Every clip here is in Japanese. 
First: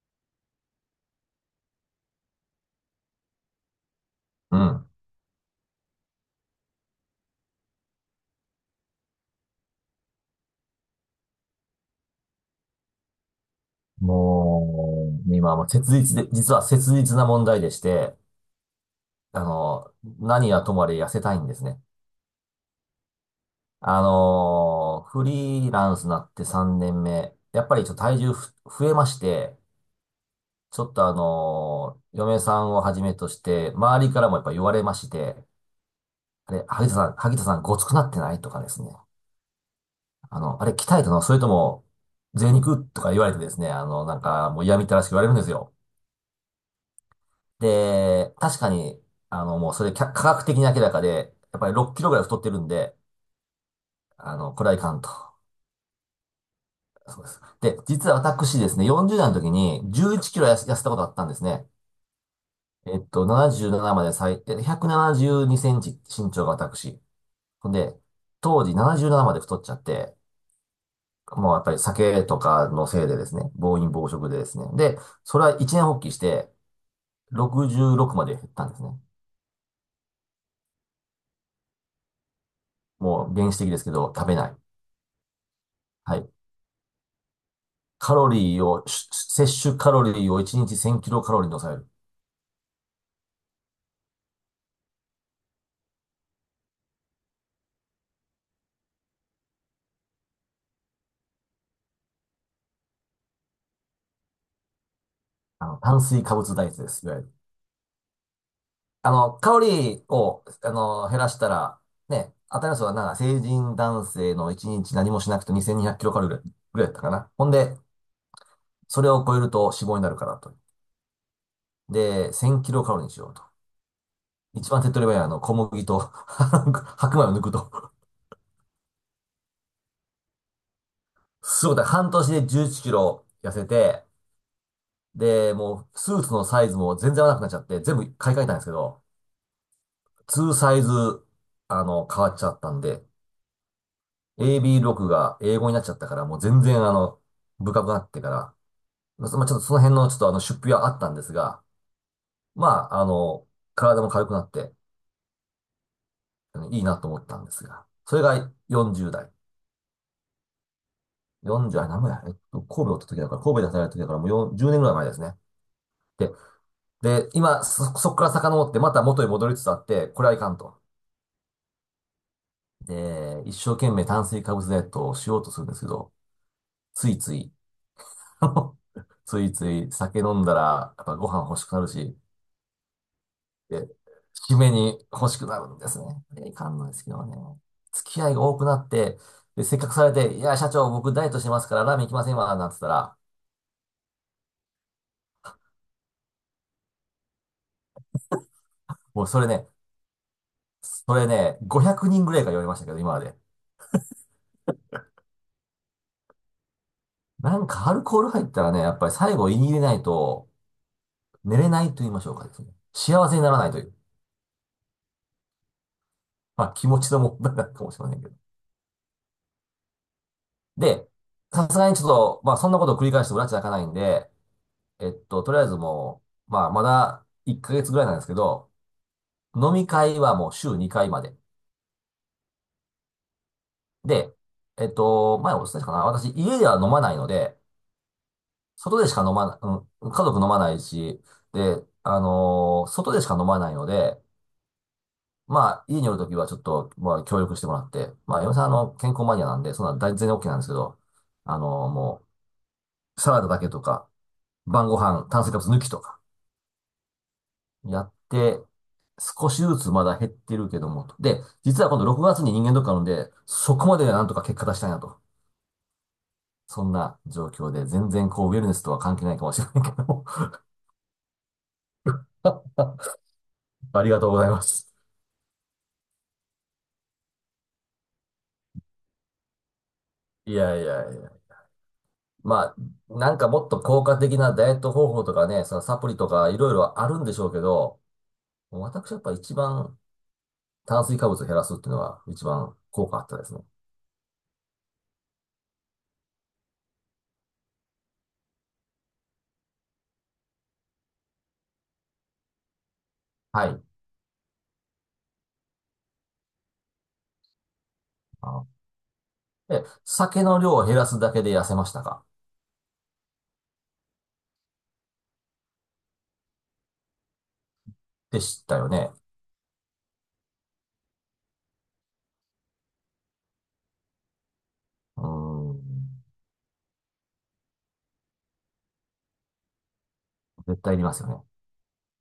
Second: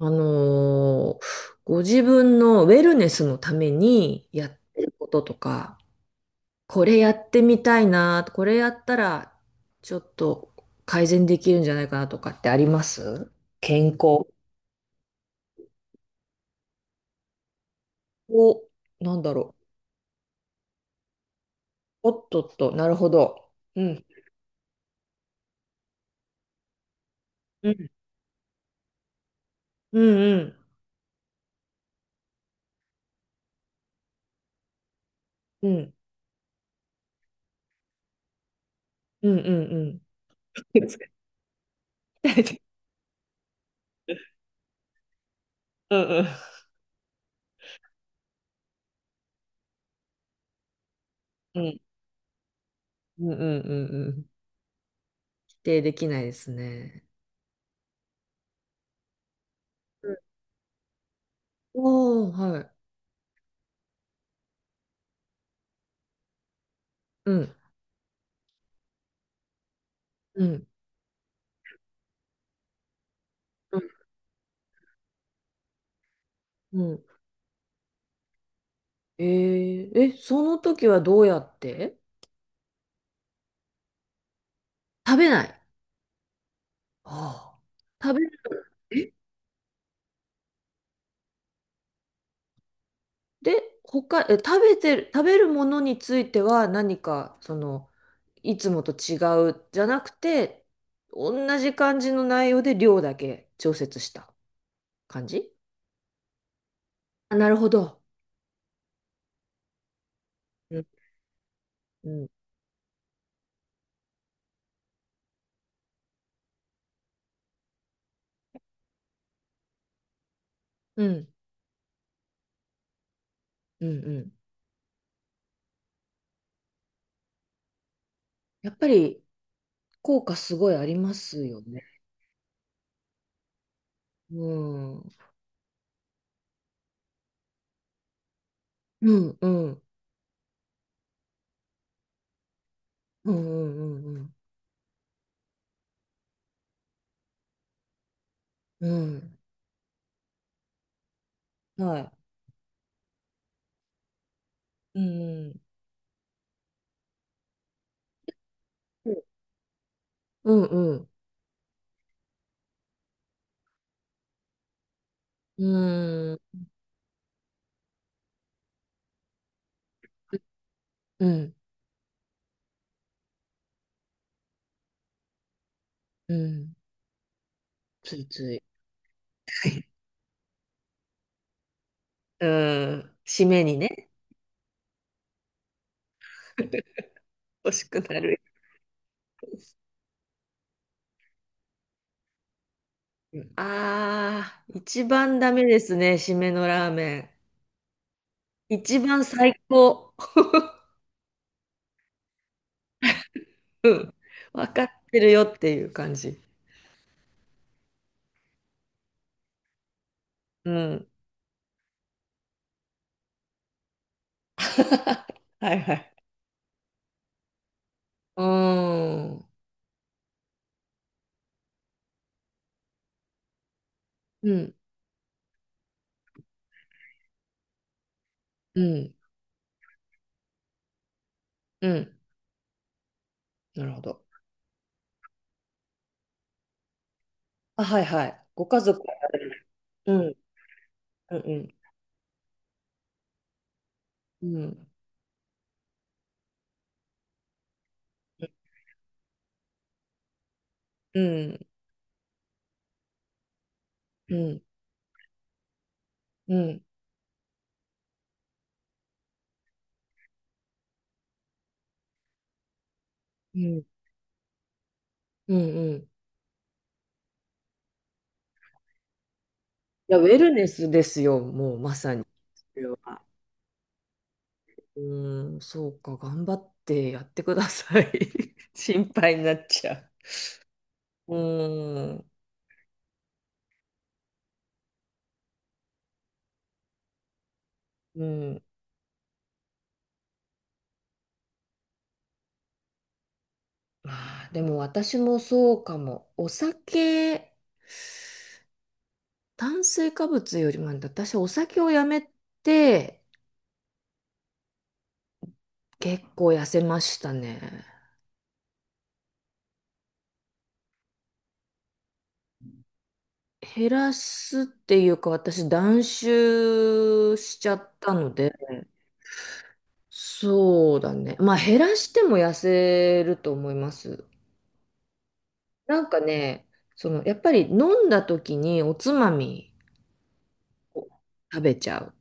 あのーご自分のウェルネスのためにやっうてん。ることとか、これやってみたいな、これやったらちょっと改善できるんじゃないかなとかってあります健康もう、今はもう切実で、実は切実な問題でして、を、なんだあろの、何はともあれ痩せたいんですね。う。おっとっと、なるほど。うん。フリーランスになって3年目、やうっぱりん。ちょっと体重増えまして、うんうん。ちょっと嫁さんをはじめとして、周りからもやっぱ言われまして、うんあれ、萩田さんごつくなってないとかですね。うんうんうん。あれ鍛えた のそれとも、贅肉とか言われてですね、なんかもう嫌みったらしく言われるんですよ。うんうんで、確かに、もうそれ科学的に明らかで、やうっぱりん6キロぐらい太ってるんで、うんうんうんうんこれはいかんと。否定できないですね。そうです。で、実は私ですね、40代の時にう11ん。キロ痩せたことあったんですね。おー、はい。77まで172センチ身長が私。うん。ほんで、当時77まで太っちゃって、うん。もうやっぱり酒とかのせいでですね、暴飲暴食でですね。で、それは一年発起して、うん。66まで減ったんですね。えー、え、その時はどうやってもう原始的ですけど、食べない。食べない。はい。ああ食カべロリーる。を、え。摂取カロリーを1日1000キロカロリーに抑える。で、他、え、食べてる、食べるものについては何か、その、いつもと違うじゃなくて、同じ感じの内容で量だけ調節した感じ。炭水化物ダイエットです。いわゆる。あ、なるほど。カロリーを、うん。減らしたら、うん。ね、新たいのはなんか成人男性の1日何もしなくて2200キロカロリーぐらいだったかな。ほんで、それを超えると脂肪になるからと。うん。で、1000キロカロリーにしようと。うん。うん。一番手っ取り早いは小麦と 白米を抜くと。やっぱり効果すごいありますよすごい、ね。だから半年で11キロ痩せて、うん。うん。で、もうスーツのサイズも全然合わなくなっちゃって、全部買い替えたんですけど、うん。うん。ツーサイズ、変わっちゃったんで、うん。うん。 AB6 が英語になっちゃったから、もう全然深くなってから、うまあ、ん。まあちょっとその辺のちょっと出費はあったんですが、うん。はい。まあ、体も軽くなって、うん。いいなと思ったんですが、それがう40ん、代。うん、40代、何もや、えっと、神戸おった時だから、神戸で働いた時だから、もう4 10年ぐらい前ですね。うで、ん、うーん、で、今、そこから遡って、また元に戻りつつあって、これはいかんと。うん、で、一生懸命炭水化物ダイエットをしようとするんですけど、ついつい、ついつい。ついはつい。い酒飲んだら、やっぱご飯欲しくなるし、うん、締めにで、ね、締めに欲しくなるんですね。いやいかんのですけどね。欲しく付なき合いる。が多くなって、で、せっかくされて、いや、社長、僕ダイエットしてますからラーメン行きませんわ、なんて言ったら、ああー、一番ダメですね、締めのラーメン。一番もうそれ最ね、高。それね、500人ぐらいが言われましたけど、今まで。わかってるよっていう感じ。なんかアルコール入ったらね、やっぱり最後言い入れないと、うん。寝れないと言いましょうかですね。幸せにならないという。はいはい。まあ気持ちの問題なのかもしれませんけど。うーん。で、さすがにちょっと、まあそんなことを繰り返しても埒が明かないんで、うん、とりあえずもう、まあ、まだ1ヶ月ぐらいなんですけど、うん、飲み会はもう週2回まで。うん。なるほど。で、前お伝えしたかな私、家では飲まないので、あ、はいはい。ご家族外ではしやか飲られまな、る。ううん、家ん、族飲まないし、うん、で、外でしか飲まないので、うん、まあ、家におるときはちょっと、まあ、協力してもらって、まあ、嫁さん、健康マニアなんで、そんな全然 OK なんですけど、うん、もう、サラダだけとか、うん、うん、晩ご飯、炭水化物抜きとかうん、やって、少しずつまだ減ってるけども、と。で、実は今度6月に人間ドックあるんで、うそん。こまでなんとか結果出したいなと。うんうん。いそんな状況で、全然こう、ウェルネスとは関係ないかもしれないけどや、ウも。ェルネスですよ、もうまさに。それは。ありがとうございます。うん、そうか、頑張ってやってください。心配になっちゃいやいやいや。う。うん、まあ、なんかもっと効果的なダイエット方法とかね、そのサプリとかいろいろあるんでしょうけど、うん。私やっぱ一番炭水化物を減らすっていうのは一番効果あったですね。まあー、でも私もそうかも。お酒、炭水化物よりも、私お酒をやめてはい。結構痩せましたね。あ酒の量を減らすだけで痩せましたか？減らすっていうか、私断酒しちゃったのでで、したよね。そうだね。まあ減らしても痩せると思います。うん。なんかね、そのやっぱり飲んだ時におつまみ絶対いりをますよね。食べちゃう。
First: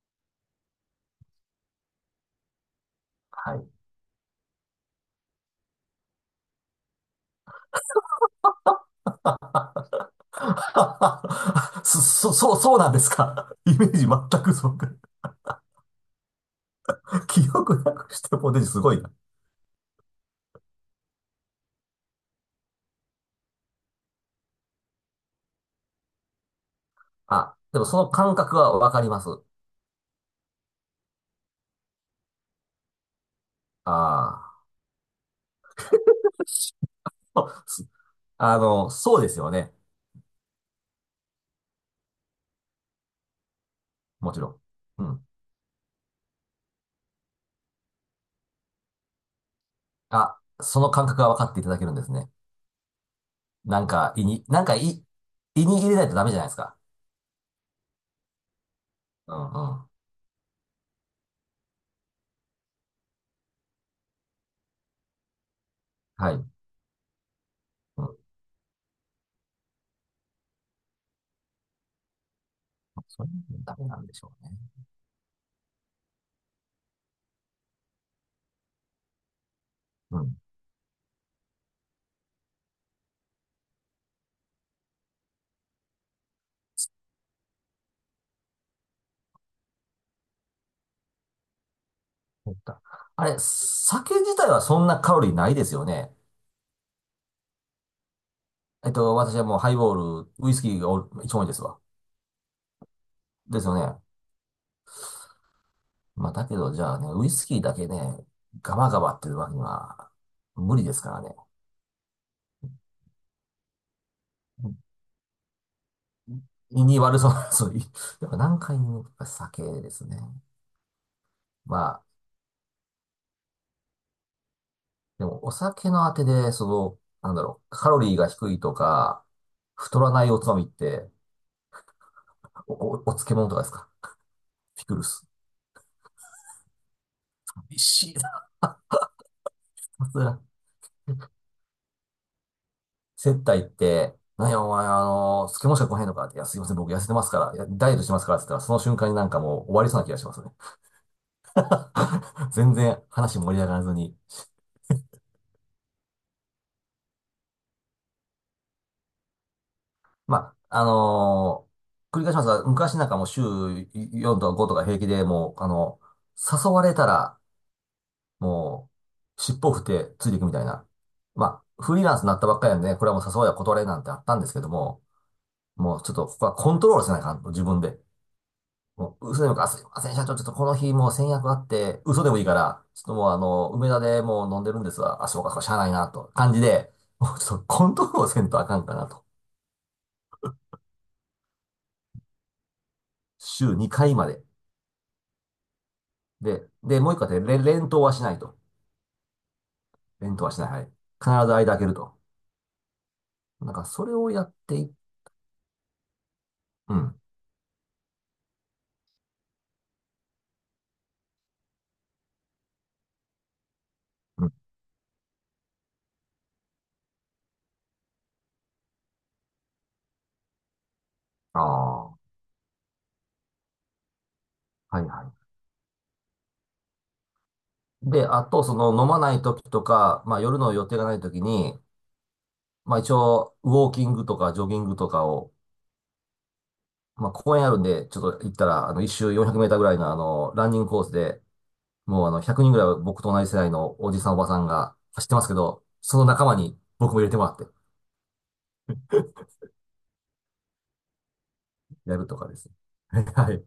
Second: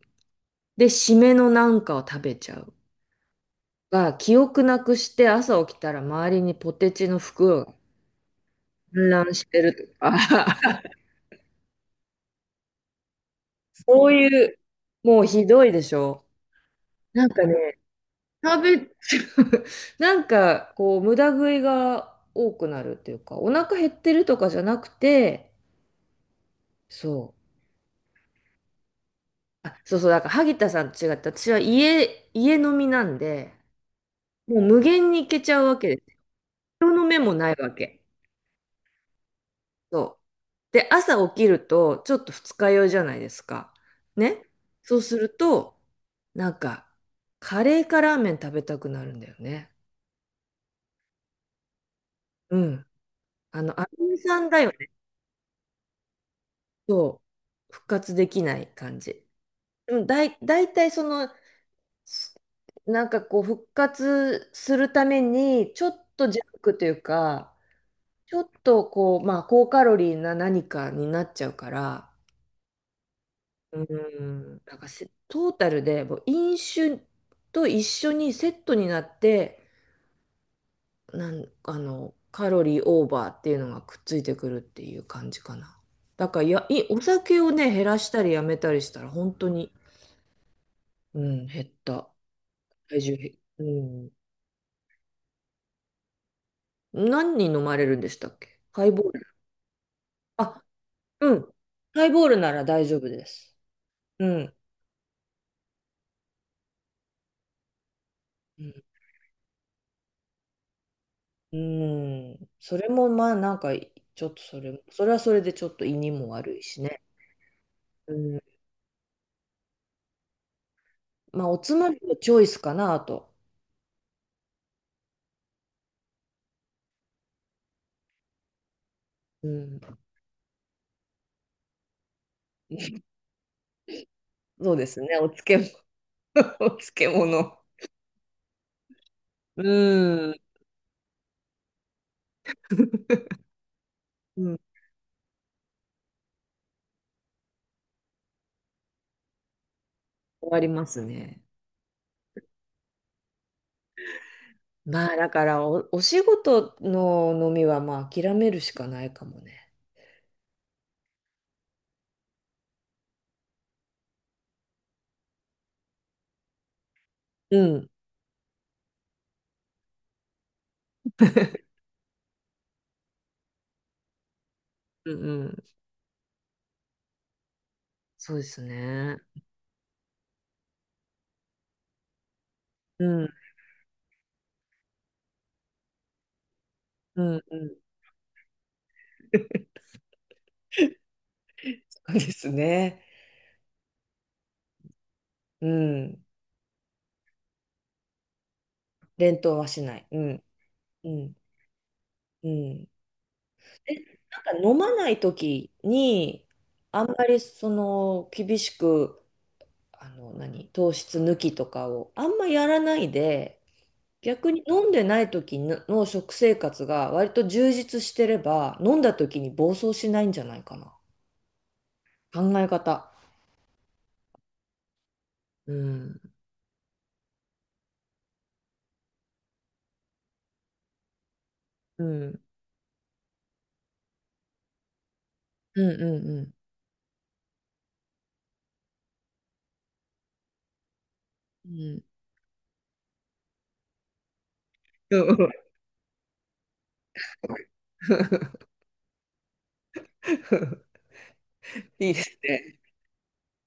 で、締めのなんかを食べちゃう。はい。が、記憶なくして朝起きたら周りにポテチの袋が散乱してるとか、そうなんですか？イメージそう全いくう、そうか。もうひどいでしょ。なんか記ね、憶なくしてポテ食チすごべ、いな。なんかこう無駄食いが多くなるっていうか、お腹減ってるとかじゃなくて、そう。あ、でもその感覚はわかります。あ、そうそう、だから萩田さんと違って、私は家、家飲みなんで、あもう無限に行けちゃうわけです。人の目もないあ。わけ。そうですよね。そう。で、朝起きると、ちょっと二日酔いじゃないですか。もちね。ろそうん。うすん。ると、なんか、カレーかラーメン食べたくなるんだよね。あ、その感覚がわかっていただけるんですね。うん。あの、なんアか、ミ胃さに、んだよね。胃に入れないとダメじゃないですか。そう。復活できない感じ。うんうん。うん、だい、だいたいその、す、なんかこう、復活するために、ちょっとはジャい。ンクというか、うん。ちょっとこう、まあ、高カロリーな何かになっちゃうから、それもダうメなんでしょうね。ん、なんかせトータルでもう飲酒と一緒にセットになって、うん。なん、あの、カロリーオーバーっていうのがくっついてくるっていう感じかな。だからや、い、お酒をね、減らしたりやめたりしたら、本当に、うん、減った。そうか体重あれ、減、うん。酒自体はそんなカロリーないですよね。何人飲まれるんでしたっけハイボール。私はもうハイボール、ウイスあ、キーが一う番多いん。ですわ。ハイボールなら大丈夫です。ですよね。うん。まあ、だけど、じゃあね、ウイスキーだけね、うガんバガバっていうわけには無理ですからね。うん。それもまあなんか、ちょっとそれ、それはそれでちょっと胃にも悪いし胃にね。悪そうな、そういう、うやっぱん。何回もやっぱ酒ですね。まあ、おつままみあ、のチョイスかなと。でもお酒のあてで、その、なんだろう、カロリーが低いとか、うん。太らないおつまみって、お漬物とかですか？そうピでクすルね。ス。お漬物、お漬物。美味しいな。さすうん。が接待って、うなんん。やお前、スケしか来へんのかって、いや、すいません、僕痩せてますから、いやダイエットしてますからって言ったら、その瞬間になんかもう終わりそうな気がします終ね。わりますね。全然話盛り上がらずに。まあ、だからお、お仕事の飲みはまあ諦めるしかないかもね。まあ、繰り返しますが、昔なんかもう週4とか5とか平気でもう、誘われたら、うん。もう、尻尾を振ってついていくみたいな。ま あ、フリーランスになったばっかりなんでね、これはもう誘われは断れなんてあったんですけども、うんうん。もうちょっとここはコントロールせないかんと、自分で。そうですもね。う、嘘でもいいから、あすいません、社長、ちょっとこの日もう先約あって、嘘でもいいから、ちょっうとん。もう梅田でもう飲んでるんですわ。あ、そうか、そうか、しゃあないな、と。感じで、うもうんちょっうとん。コントロールをせんとあかんかなと。そうですね。週2回まで。うん。で、もう一個あって、連投はしないと。連投はしない。う連ん。投はしない。はい。う必ん。ず間開けると。うん。なんか、え、それをなやんっか飲てい、まない時に、うあんん。まりその厳しく、何、糖質抜きとかをあんまやらないで、う逆ん。に飲んでない時のの食生活が割と充実してれば、飲んだ時に暴走しないんじゃないかな。ああ、は考え方。いはうん。い。で、あと、その、飲まない時とか、まあ、夜の予定がない時に、うん。まあ、一応、ウォーキングとか、ジョギングとかを、うんうんうん。まあ、公園あるんで、ちょっと行ったら、一周400メーターぐらいの、ランニングコースで、うんもう、100人ぐらいは僕と同じ世代のおじさん、おばさんがう走ってますん。 けど、その仲間に僕も入れてもらって、いいやでるとすかですね。ね。はい。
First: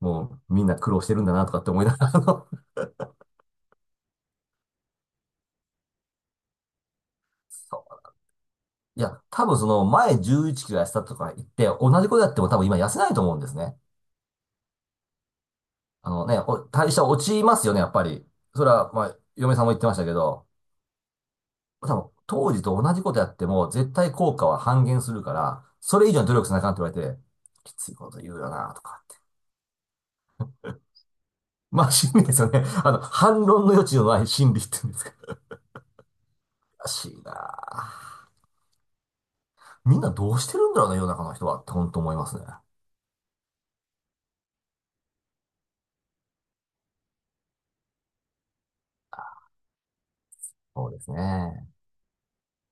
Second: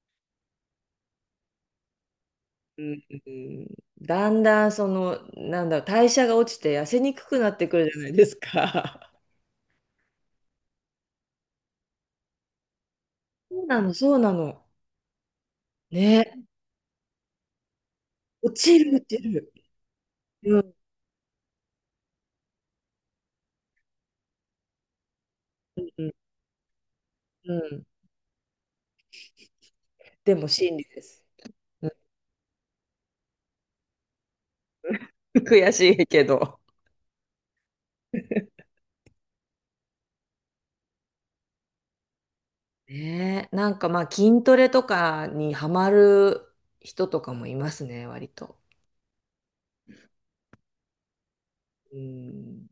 もう、みんな苦労してるんだな、とかって思いながら、うんうん。だんだんその、なんだろう、代謝が落ちて痩せにくくなってくそるじゃないうですいか。や、多分その、前11キロ痩せたとか言って、同じことやっても多分今痩せないと思うんですそうね。なの、そうなの。あのね、ね。代謝落ちますよね、やっぱり。落それちる、は、ま落あ、ちる。嫁さんも言ってましたけど、うん、多分、当時と同じことやっても、絶対効果は半減するから、そうれ以ん、上に努力しなあかんって言われて、うきん。ついこと言うよな、とかって。でも真理です。うまん。 あ、心理ですよね。反論の余地のない心理って言うんですか。悔しいけど。らしいなあ。みんなどうしてるんだろうな、世の中の人はって、本当思いますね。ねえ、なんかまあ筋トレとかにハマる人とかもいますね、割と。そうですね。うん。